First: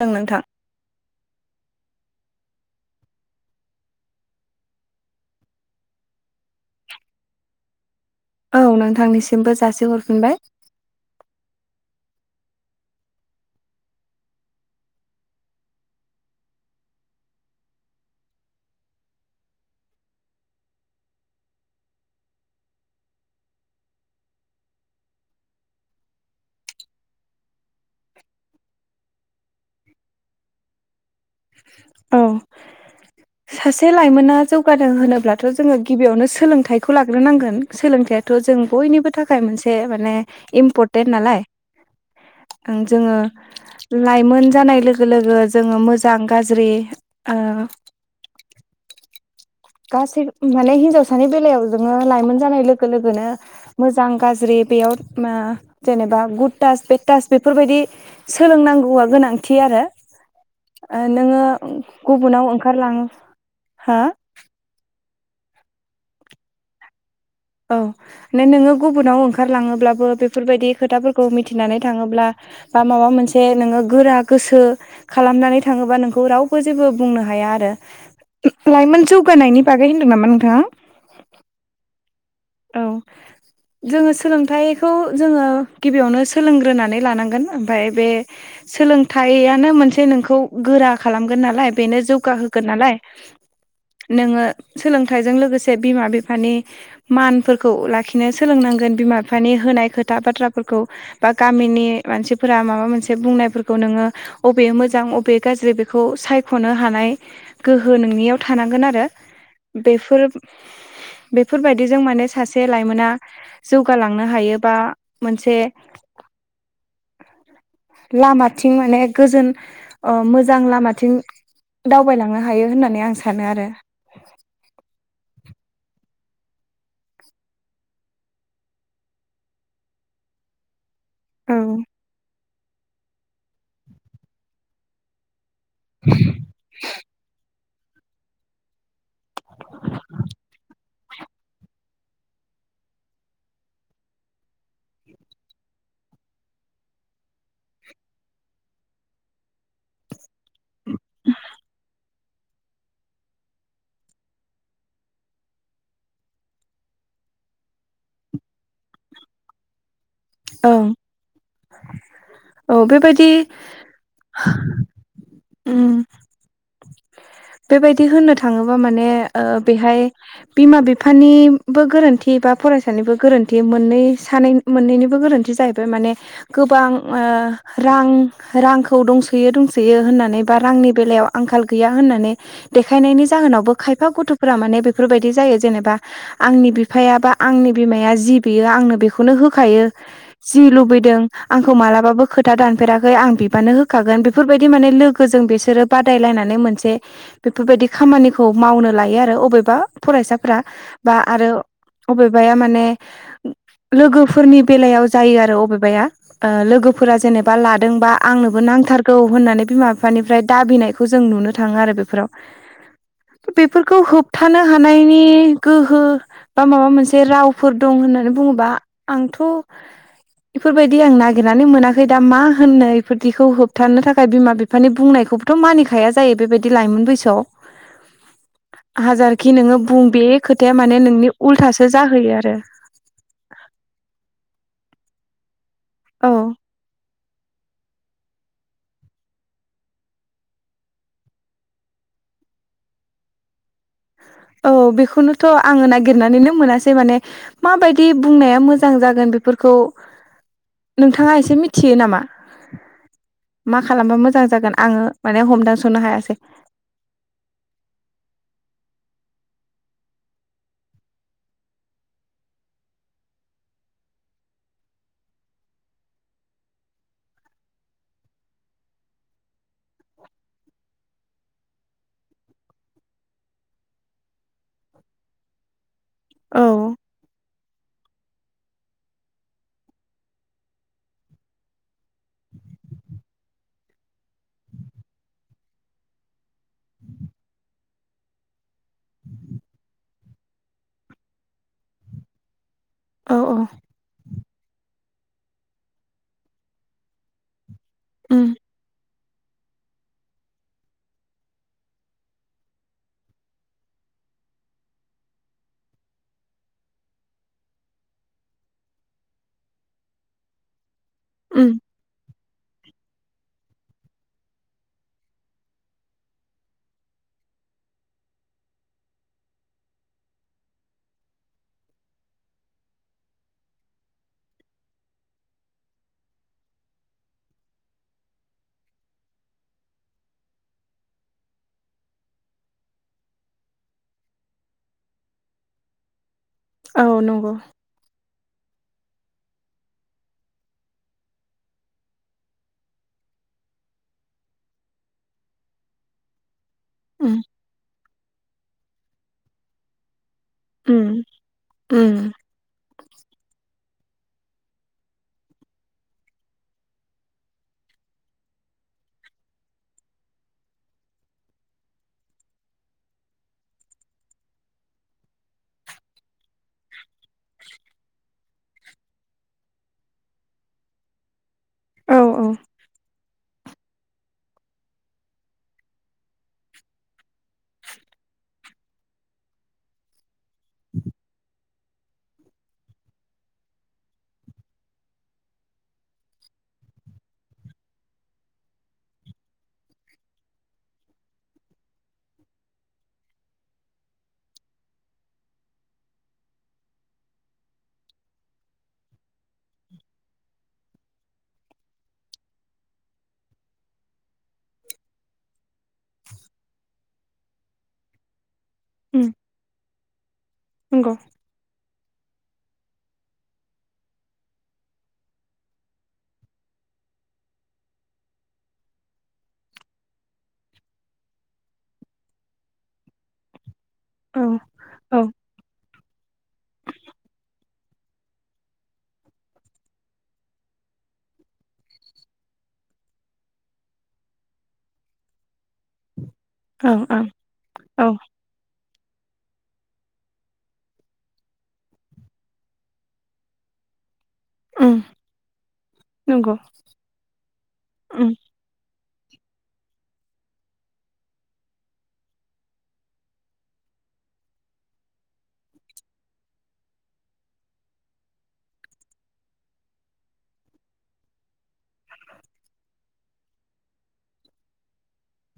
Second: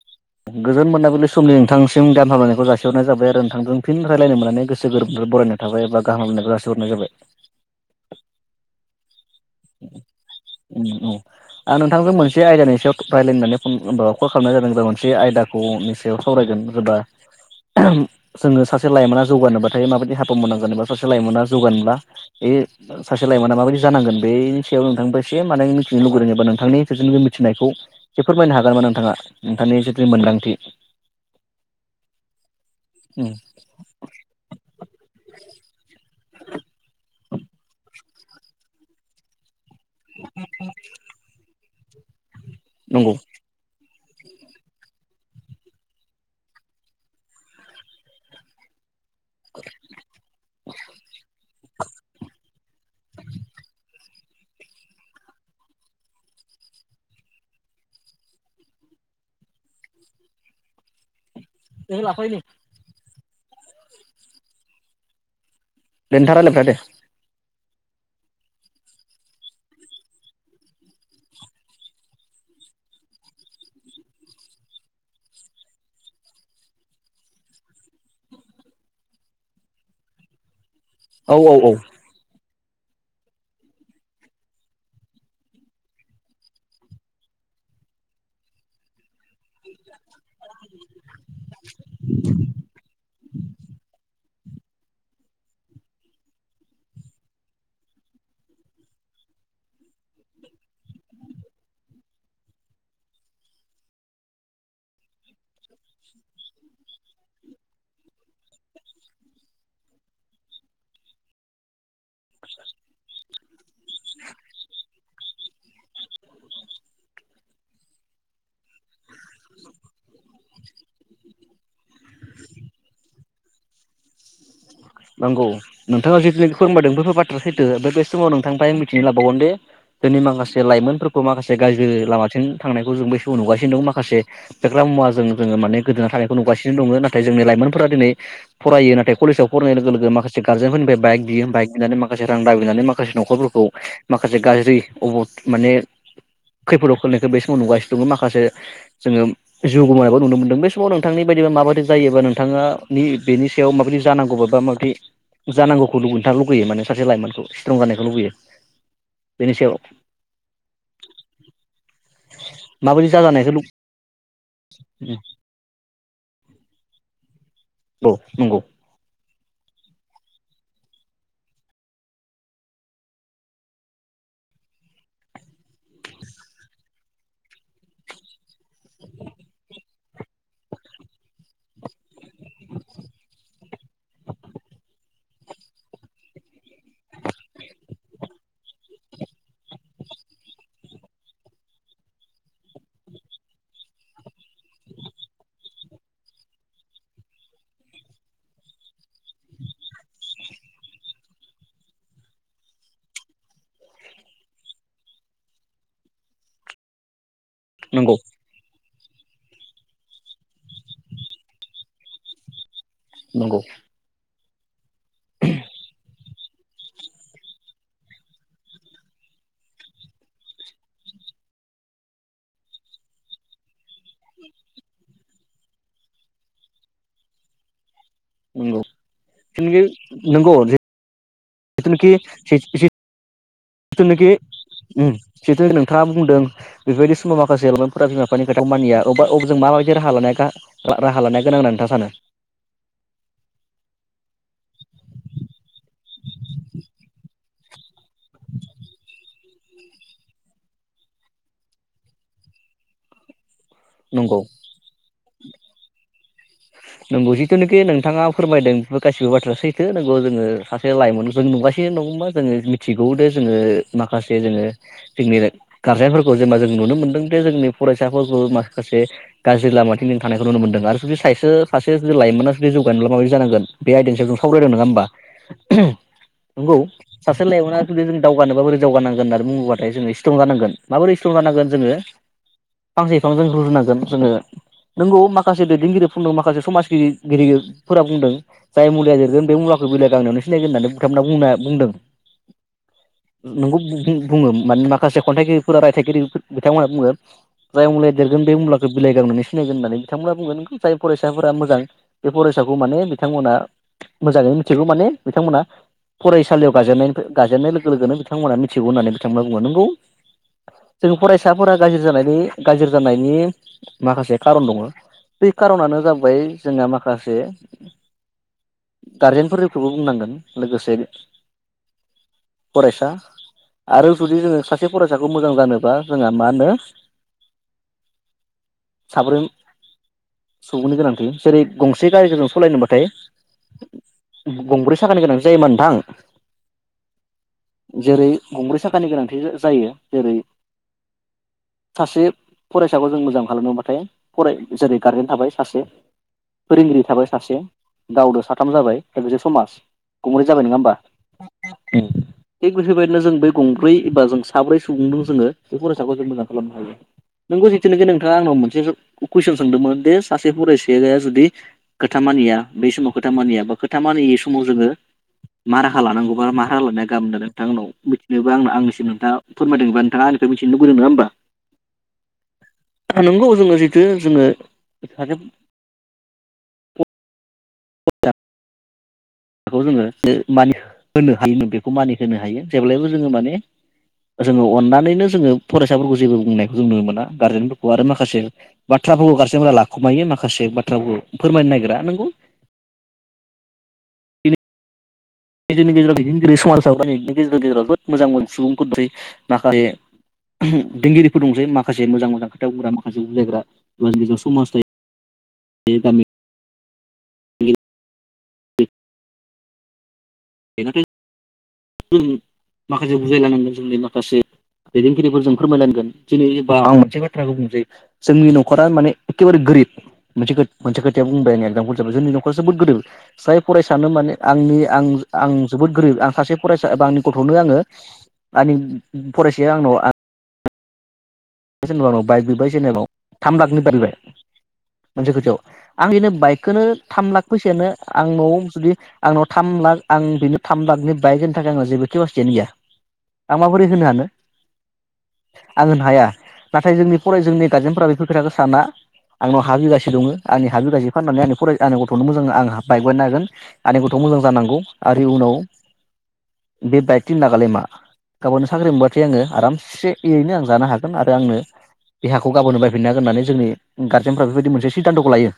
जों नोंथां गोजोन मोननायिलि समनि नोंथांसिम दाम हामलायनायखौ जासिहरनाय जाब आरो नोंथांजों फिन रायलायनो मोननानै गोसो गोरोबनानै बरायनाय थाबाय एबा गाहाम हामलायनायखो जासि हरनाय जाबाय। औ नोंथांनिसिमबो जासि हरफिनबाय। आं नोंथांजों मोनसे आयदानि सायाव रायज्लायनानै फन नाम्बाराव कल खालामनाय जादों ज मोनसे आयदाखौ खौ निसायाव सावरायगोन एबा जोङो सासे लाइमोना जौगानोबाथायायो माबायदि हाबा मावोनां जानोबा सासे लाइमोना जौगानोब्ला बे सासे लाइमोना माबायदि जानांगोन। बेनि सायाव नोंथांबो एसे माने मिथिनो लुगैदों एबा नोंथांनिनि बे मिथिनायखौ [unintelligible] फोरमायनो हागोन नामा नोंथाङा नोंथांनि जिथु मोनदांथि। [inaudible] औ सासे लाइमोना जौगादों होनोब्लाथ' जोङो गिबियावनो सोलोंथाइखौ लाग्रोनांगोन। सोलोंथायाथ' जों बयनिबो थाखाय मोनसे माने इम्परटेन्ट नालाय, नंगौ जोङो लाइमोन जानाय लोगो लोगो जोङो मोजां गाज्रि, ओ गासै माने हिनजावसानि बेलायाव जोङो लाइमोन जानाय लोगो लोगोनो मोजां गाज्रि बेयाव मा जेनेबा गुड टास बेड टास बेफोरबायदि सोलोंनांगौआ गोनांथि आरो ओ नोङो दे नोंथाङा गुबुनाव ओंखारलाङो हो? [unintelligible] दे औ माने नोङो गुबुनाव ओंखारलाङोब्लाबो बेफोरबायदि खोथाफोरखौ मिथिनानै थाङोब्ला बा माबा मोनसे नोङो गोरा गोसो खालामनानै थाङोबा नोंखौ रावबो जेबो बुंनो हाया आरो। लाइमोन जौगानायनि बागै होनदों नामा नोंथाङा? औ औ औ। औ। जोङो सोलोंथाइखौ जोङो गिबियावनो सोलोंग्रोनानै लानांगोन ओमफ्राय बे सोलोंथाइयानो मोनसे नोंखौ खौ गोरा खालामगोन नालाय बेनो जौगाहोगोन नालाय, नोङो सोलोंथाइजों लोगोसे बिमा बिफानि मानफोरखौ लाखिनो सोलोंनांगोन बिमा बिफानि होनाय खोथा बाथ्राफोरखौ बा गामिनि मानसिफोरा माबा मोनसे बुंनायफोरखौ नोङो बबे मोजां अबे गाज्रि बेखौ सायख'नो हानाय गोहो नोंनियाव थानांगोन आरो। बेफोर-बेफोरबायदि बिदिजों माने सासे लाइमोना जौगालांनो हायो बा मोनसे लामाथिं माने गोजोन ओ मोजां लामाथिं दावबायलांनो हायो होननानै आं सानो आरो। नांगौ नोंथाङा जि जि फोरमादों बेफोर बाथ्रा सैथो। ओमफ्राय बे समाव नोंथांनिफ्राइ मिथिना लाबावगोन दे जोंनि माखासे लाइमोन माखासे औ गाज्रि लामाथिं थांनायखौ जों बै समआव नुगासिनो दं माखासे फेग्रा मुवा जों जोङो माने गोदोना थानायखौ नुगासिनो दङ, नाथाय जोंनि लाइमोनफोरा दिनै फरायो नाथाय कलेजाव फरायनाय लोगो माखासे गार्जेनफोरनिफ्राय बाइक बियो बाइक बिनानै माखासे रां दाबिनानै माखासे न'खरफोरखौ माखासे गाज्रि अब माने खैफोदाव खोलैनायखौ बे समाव नुगासिनो दङ माखासे जोङो जिउ गोमानायबो नुनो मोनदों, बे समाव नोंथांनि बायदिब माबायदि जायोबा नोंथाङा बेनि सायाव माबायदि जानांगौबा माबा माबि जानांगौखौ नोंथाङा लुगैयो? माने सासे लाइमोनखौ स्ट्रं जानायखौ लुुगैयो? बेनि सायाव औ। औ माबायदि बेबायदि जाजानायखौ लु ओम। बेबायदि औ होननो नंगौ थाङोबा माने ओ बेहाय बिमा बिफानिबो गोरोन्थि बा फरायसानिबो गोरोन्थि मोननै सानै मोननैनिबो बो गोरोन्थि जाहैबाय माने गोबां ओ रां रांखौ दंसोयो दंसोयो होननानै बा रांनि बेलायाव आंखाल गैया होननानै देखायनायनि जाहोनावबो खायफा गथ'फोरा माने बेफोरबायदि जायो जेनेबा आंनि बिफाया बा आंनि बिमाया जि बियो आंनो बेखौनो होखायो। जि लुबैदों आंखौ मालाबाबो खोथा दानफेराखै आं बिबानो होखागोन। बेफोरबायदि माने लोगो फोरजों बिसोरो बादायलायनानै मोनसे बेफोरबायदि खामानिखौ मावनो लायो आरो अबेबा फरायसाफोरा। बा आरो अबेबाया माने लोगोफोरनि बेलायाव जायो आरो अबेबाया, ओ लोगोफोरा जेनेबा लादों बा नंगौ आंनो बो नांथारगौ होननानै बिमा बिफानिफ्राय दाबिनायखौ जों नुनो थाङो आरो बेफोराव। नंगौ बेफोरखौ होबथानो हानायनि गोहो बा माबा मोनसे रावफोर दं होननानै बुङोबा आंथ' बेफोरबायदि आं नागिरनानै मोनाखै दा मा होननो इफोरदिखौ होबथानो थाखाय बिमा बिफा मानि बुंनायखौबोथ' मानिखाया जायो बेबायदि लाइमोन बैसोयाव। नंगौ हाजारखि जिथुनाखि नोङो बुं बे नंगौ खोथाया माने नोंनि उल्थासो जिथुनाखि जाहोयो आरो। जिथुनाखि जिथु नोंथाङा औ बुंदों बेबायदि माखासे लाइमोनफोरा बिमा बिफानि खोथाखौ मानिया अबा अब जों माबायदि राहा लानाया राहा लानाया गोनां होनना नोंथा सानो? औ बेखौनोथ' आङो नागिरनानैनो मोनासै माने माबायदि बुंनाया मोजां जागोन फोरखौ, नोंथाङा एसे मिथियो नामा? मा खालामबा नंगौ मोजां जागोन आङो माने हमदांस'नो हायासै। नोंगौ जिथुनोखि नोंथाङा फोरमायदों बेफोर गासिबो बाथ्रा सैथो नोंगौ जोङो लाइमोनखौ जों नुगासिनो नङौबा जोङो मिथिगौ दे जोङो माखासे जोङो जोंनि गारजेनफोरखौ जेनेबा जों नुनो मोनदों जे जोंनि फरायसाफोरखौ माखासे गाज्रि लामाथिं नों थानायखौ नुनो मोनदों आरो जुदि साइस सासे जुदि लाइमोना जुदि जौगानायब्ला माबायदि जानांगोन बे आयदानि सायाव जों सावरायदों नङा होमबा? औ नोंगौ सासे लायमोना जों दावगानोबा बोरै दावगानांगोन होननानैु बुङोबाथाय जोङो सिट्रं जानांगोन माबोरै सिट्रं जानांगोन जोङो फांसे बिफां जों रुजुनांगोन जोङो नंगौ माखासे दैदेनगिरि बुंदों माखासे समाजगिरिफोरा बुंदों। जाय मुलिया जिरगोन बे मुलाखौ बिलाइ गांनैयावनो सिनायगोन होननानै बिथांमोना बुंदों। औ [unintelligible] औ बुङो माने माखासे खन्थाइगिरिफोरा रायथाइगिरि बिथांमोना बुङो जाय मुुलाया देरगोन उम बे मुलाखौ बिलाय गांनैयावनो सिनायगोन होननानै बिथांमोना बुंङो। जाय फरायसाफोरा मोजां बे फरायसाखौ माने बिथांमोना मोजाङै मिथिगौ माने बिथांमोना फरायसालियाव गाजेननायनि गाजेननाय लोगो लोगोनो बिथांमोना मिथिगौ होननानै बिथांमोना बुङो नोंगौ। [inaudible] जों उम फरायसाफोरा गाज्रि जानायनि गाज्रि जानायनि माखासे खारन दङ। बै खार'नानो जाबाय जोंना माखासे गारजेनफोरखौबो बुंनांगोन लोगोसे फरायसा आरो जुदि जोङो सासे फरायसाखौ मोजां जानोबा जोंहा मा होनो साब्रै सुबुंनि गोनांथि जेरै गंसे गारिखौ जों सालायनोबाथाय गंब्रै साखानि गोनांसो जायोमोन नोंथां? औ नंगौ। जेरै गंब्रै साखानि गोनांथि जायो जेरै सासे फरायसाखौ जों मोजां खालामनोबाथाय फराय जेरै गारजेन थाबाय सासे फोरोंगिरि थाबाय उम सासे। गावजों साथाम जाबाय एसे समाज गंग्रै जाबाय नङा होमबा? उम उम थिग बेफोरबायदिनो जों बै गंब्रै एबा जों साब्रै सुबुंजों जोङो बे फरायसाखौ जों मोजां खालामनो हायो। नोङो जिथुनाखि नोंथाङा आंनाव मोनसे कुइसन सोंदोंमोन दि सासे फरायसाया जुदि खोथा मानिया बै समाव खोथा मानिया बा खोथा मानियै समाव जोङो मा राहा लानांगौबा मा राहा लानाया गाबोन दा नोंथां उनाव मिथिनोबो आं आंनिसिम नोंथां फोरमायदोंबा नोंथांनिखौ मिथिनो लुबैदों नङा होनबा? औ औ नोंगौ जोङो जिथु जोङो [inaudible] [unintelligible] बेखौ जोङो मानि होनो हालिनो बेखौ मानि होनोनो हायो जेब्लायबो जोङो माने जोङो अननानैनो जोङो फरायसाफोरखौ जेबो बुंनायखौ जों नुनो मोना गारजेनफोरखौ आरो माखासे बाथ्राफोरखौ गारजेनफोरा लाखुमायो माखासे बाथ्राफोरखौ फोरमायनो नागिरा नोंगौ जोंनि गेजेराव दैदेनगिरि समाजाव गेजेर गेजेराव जोबोद मोजां मोन सुबुं [unintelligible] माखासे दैदेनगिरिफोर दंसै माखासे मोजां मोजां खोथा बुंग्रा माखासे बुजायग्रा बर'समाजनि [inaudible] [inaudible] ओम [unintelligible] [unintelligible] जों माखासे बुजायलायनांगोन जोंनि माखासे दैदेनगिरिफोरजों फोरमायलांगोन दिनैबा आं मोनसे बाथ्राखौ बुंनोसै जोंनि न'खरा माने एखेबारे गोरिब मोनसे मोनसे खोथाया बुंबाय आं एक्जामपोल जाबाय जोंनि नखरा जोबोद गोरिब जाय फरायसानो माने औ आंनि आं औ आं जोबोद गोरिब आं सासे फरायसा बा आंनि गथ'नो आङो आंनि फरायसाया आंनाव सोरबा आंनाव बाइक बिबाय सोरबानाव थाम लाखनि बारबाय मोनसे खोथायाव आं बिनो बाइक खौनो ओं ओं थाम लाख फैसायानो औ आंनाव जुदि आंनाव थाम लाख आं बेनि थाम लाखनि बाइकनि थाखाय आं जेबो खिफासिथियानो गैया आं माबोरै होनो हानो उम आं होनो हाया नंगौ नाथाय जोंनि फराय जोंनि गारजेनफोरा बेफोर उम खोथाखौ साना आंनाव हा बिगासे दङ आंनि हा बिगासे फाननानै आंनि फरायसा आंनि गथ'नो मोजां आंहा बाइक बायना होगोन आंनि गथ' मोजां जानांगौ आरो इउनाव बे बाइक थिन लाकालाय मा गाबोननो साख्रि मोनबाथाय आङो आरामसे एरैनो आं जानो हा गोन आरो आंनो बे हाखौ गाबोननो बाय फिननो हागोन होन्नानै जोंनि गारजेनफ्रा बेफोरबायदि मोनसे खिदानथखौ लायो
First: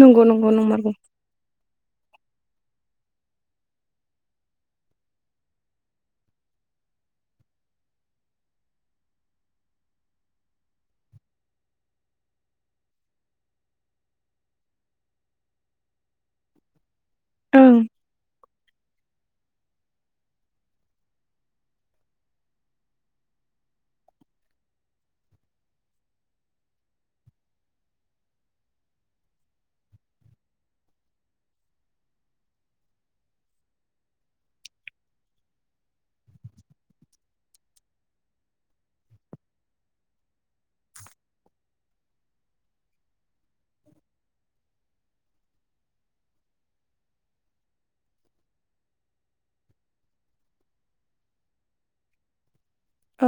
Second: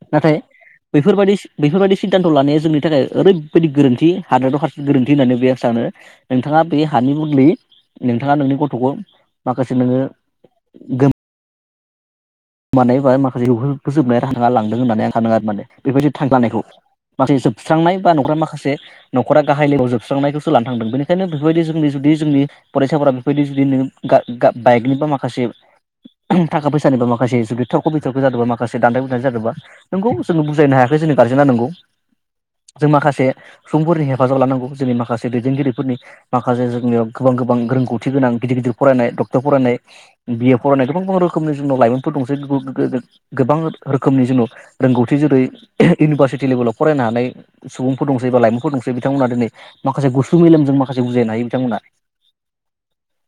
नंगौ नाथाय नंगौ नंमारगौ बैफोरबायदि बेफोरबायदि सिदान्थ' लानाया जोंनि थाखाय ओरैबायदि गोरोन्थि हादोराव सासे गोरोन्थि होननानै बे आं सानो। नोंथाङा बे हानि बदलै नोंथाङा नोंनि गथ'खौ माखासे नोङो गो मानाय बा माखासे [unintelligible] फोजोबनाय [unintelligible] लांदों होननानै आं आरो माने बेफोरबायदि थांग्लानायखौ माखासे ओं जोबस्रांनाय बा न'खरा माखासे न'खरा गाहाय लोगो जोबसांखौसो लना थांदों बेनिखायनो बेफोरबायदि जोंनि जुदि जोंनि फरायसाफोरा बेफोरबायदि जुदि गा‌-गा बाइक निबा माखासे थाखा फैसानिबा मा खासे जुदि थरख' बिथरख' जादों बा माखासे दानथे बिथानथे जादोंबा नोंगौ जोङो बुजायनो हायाखै जोंनि गारजेना नंगौ जों माखासे सुबुंफोरनि हेफाजाब लानांगौ जोंनि माखासे दैदेनगिरिफोरनि माखासे जोंनियाव गोबां गोबां रोंगौथि गोनां गिदिर गिदिर फरायनाय डक्टर फरायनाय बिए फरायनाय गोबां गोबां रोखोमनि जोंनाव लाइमोनफोर दंसै गो-गो गोबां रोखोमनि जोंनाव रोंगौथि जेरै इउनिभारसिटि लेभेलाव फरायनो हानाय सुबुंफोर दंसै बा लाइमोनफोर दंसै बिथांमोना दिनै माखासे गुसु मेलेमजों माखासे बुजायनो हायो बिथांमोना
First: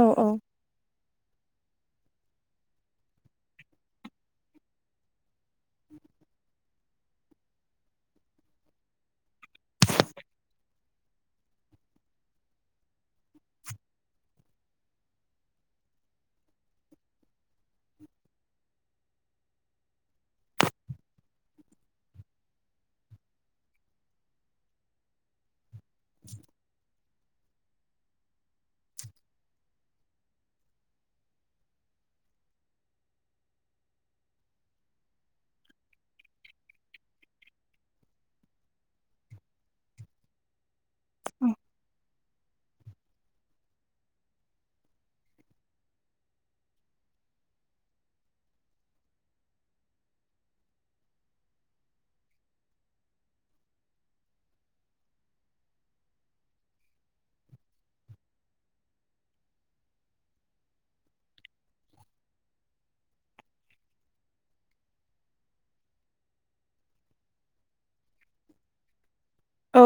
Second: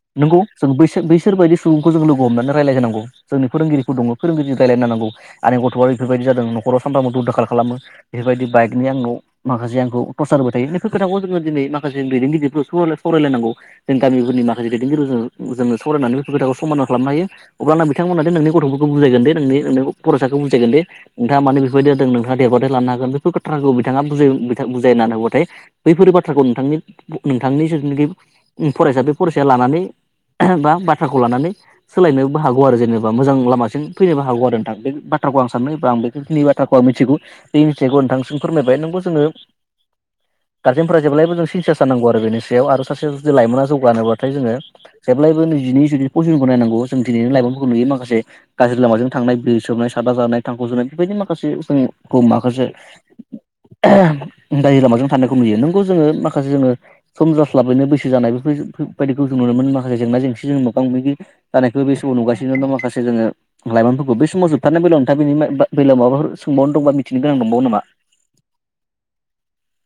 औ औ नंगौ जों बैसोर बैसोर बायदि सुबुंखौ जों लोगो हमनानै रायलाय होनो नांगौ जोंनि फोरोंगिरिखौ दङ फोरोंगिरिजों रायलाय नांगौ आंनि गथ'आ बेफोरबायदि जादों नखराव सानफ्राम दुम दाखाल खालामो। बेफोरबायदि बाइकनि आंनाव माखासे आंखौ थरसार होबाय थायो बैफोर खोथाखौ जोङो माखासे दैदेनगिरिफोरखौ सावरायलायनांगौ जों गामिफोरनि माखासे दैदेनगिरिफोरजों जोङो सावरायनानै हो खोथाखौ समादान खालामनो हायो। अब्लाना बिथांमोना नोंनि गथ'फोरखौ बुजायगोन दे नों नोंनि फरायसाखौ बुजायगोन दे नोंथाङा माने बेफोरबायदि जादों नोंथाङा देरबाथाय लानो हागोन बेफोर खोथाखौ बिथाङा बुजाय बुजायनानै होबाथाय बैफोरो बाथ्राखौ नोंथांनि नोंथांनि जिथुनाखि फरायसा बे फरायसाया लानानै बा बाथ्राखौ लानानै सोलायनोबो हागौ आरो जेनेबा बा मोजां लामासि फैनोबो हागौ आरो नोंथां बे बाथ्राखौ आं सानदों बा आं बेखिनि बाथ्राखौ आं मिथिगौ बे मिथिनायखौ नोंथांनिसिम फोरमायबाय नंगौ जोङो गार्जेनफोरा जेब्लायबो जों सिनसियास जानांगौ आरो बेनि सायाव आरो सासे जुदि लाइमोना जौगानोबाथाय जोङो जेब्लायबो निजिनि जुदि पजिनखौ नायनांगौ जों दिनैनि लाइमोनफोरखौ नुयो माखासे गाज्रि लामाजों थांनाय बिरि सोबनाय सादा जानाय थांखु जानाय बेबायदि माखासे जोंखौ माखासे दाय लामाजों थानायखौ नुयो नोंगौ जोङो माखासे जोङो सम जास्लाबैनो बैसो जानाय बेफोरबायायदिखौ जों नुनो मोनो माखासे जेंना जेंसि जों मोगा मोगि जानायखौबो बे समाव नुगासिनो दं माखासे जोङो लाइमोनफोरखौ बे समाव जोबथारनाय बेलायाव नोंथा बेनि बेलायाव माबाफोर सोंबावनो दंबा मिथिनो गोनांं दंबावो नामा औ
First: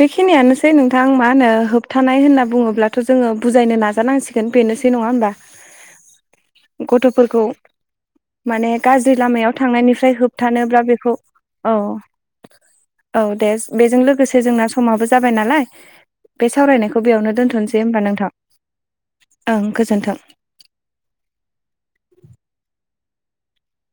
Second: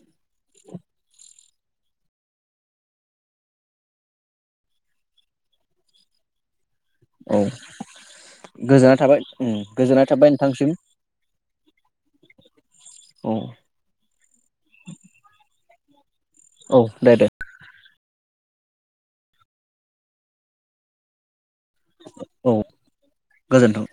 बेखिनियानोसै नोंथां मा होनो होब होथानाय होनना बुङोब्लाथ' जोङो बुजायनो नाजानांसिगोन बेनोसै नङा होमबा गथ'फोरखौ माने गोजोननाय गाज्रि थाबाय उम लामायाव गोजोननाय थांनायनिफ्राय थाबाय नोंथांसिम होबथानोब्ला बेखौ औ औ दे बेजों लोगोसे जोंना समाबो जाबाय नालाय बे औ सावरायनायखौ दे दे बेयावनो दोनथ'नोसै दे होनोमबा नोंथां ओं गोजोन्थों औ गोजोनथों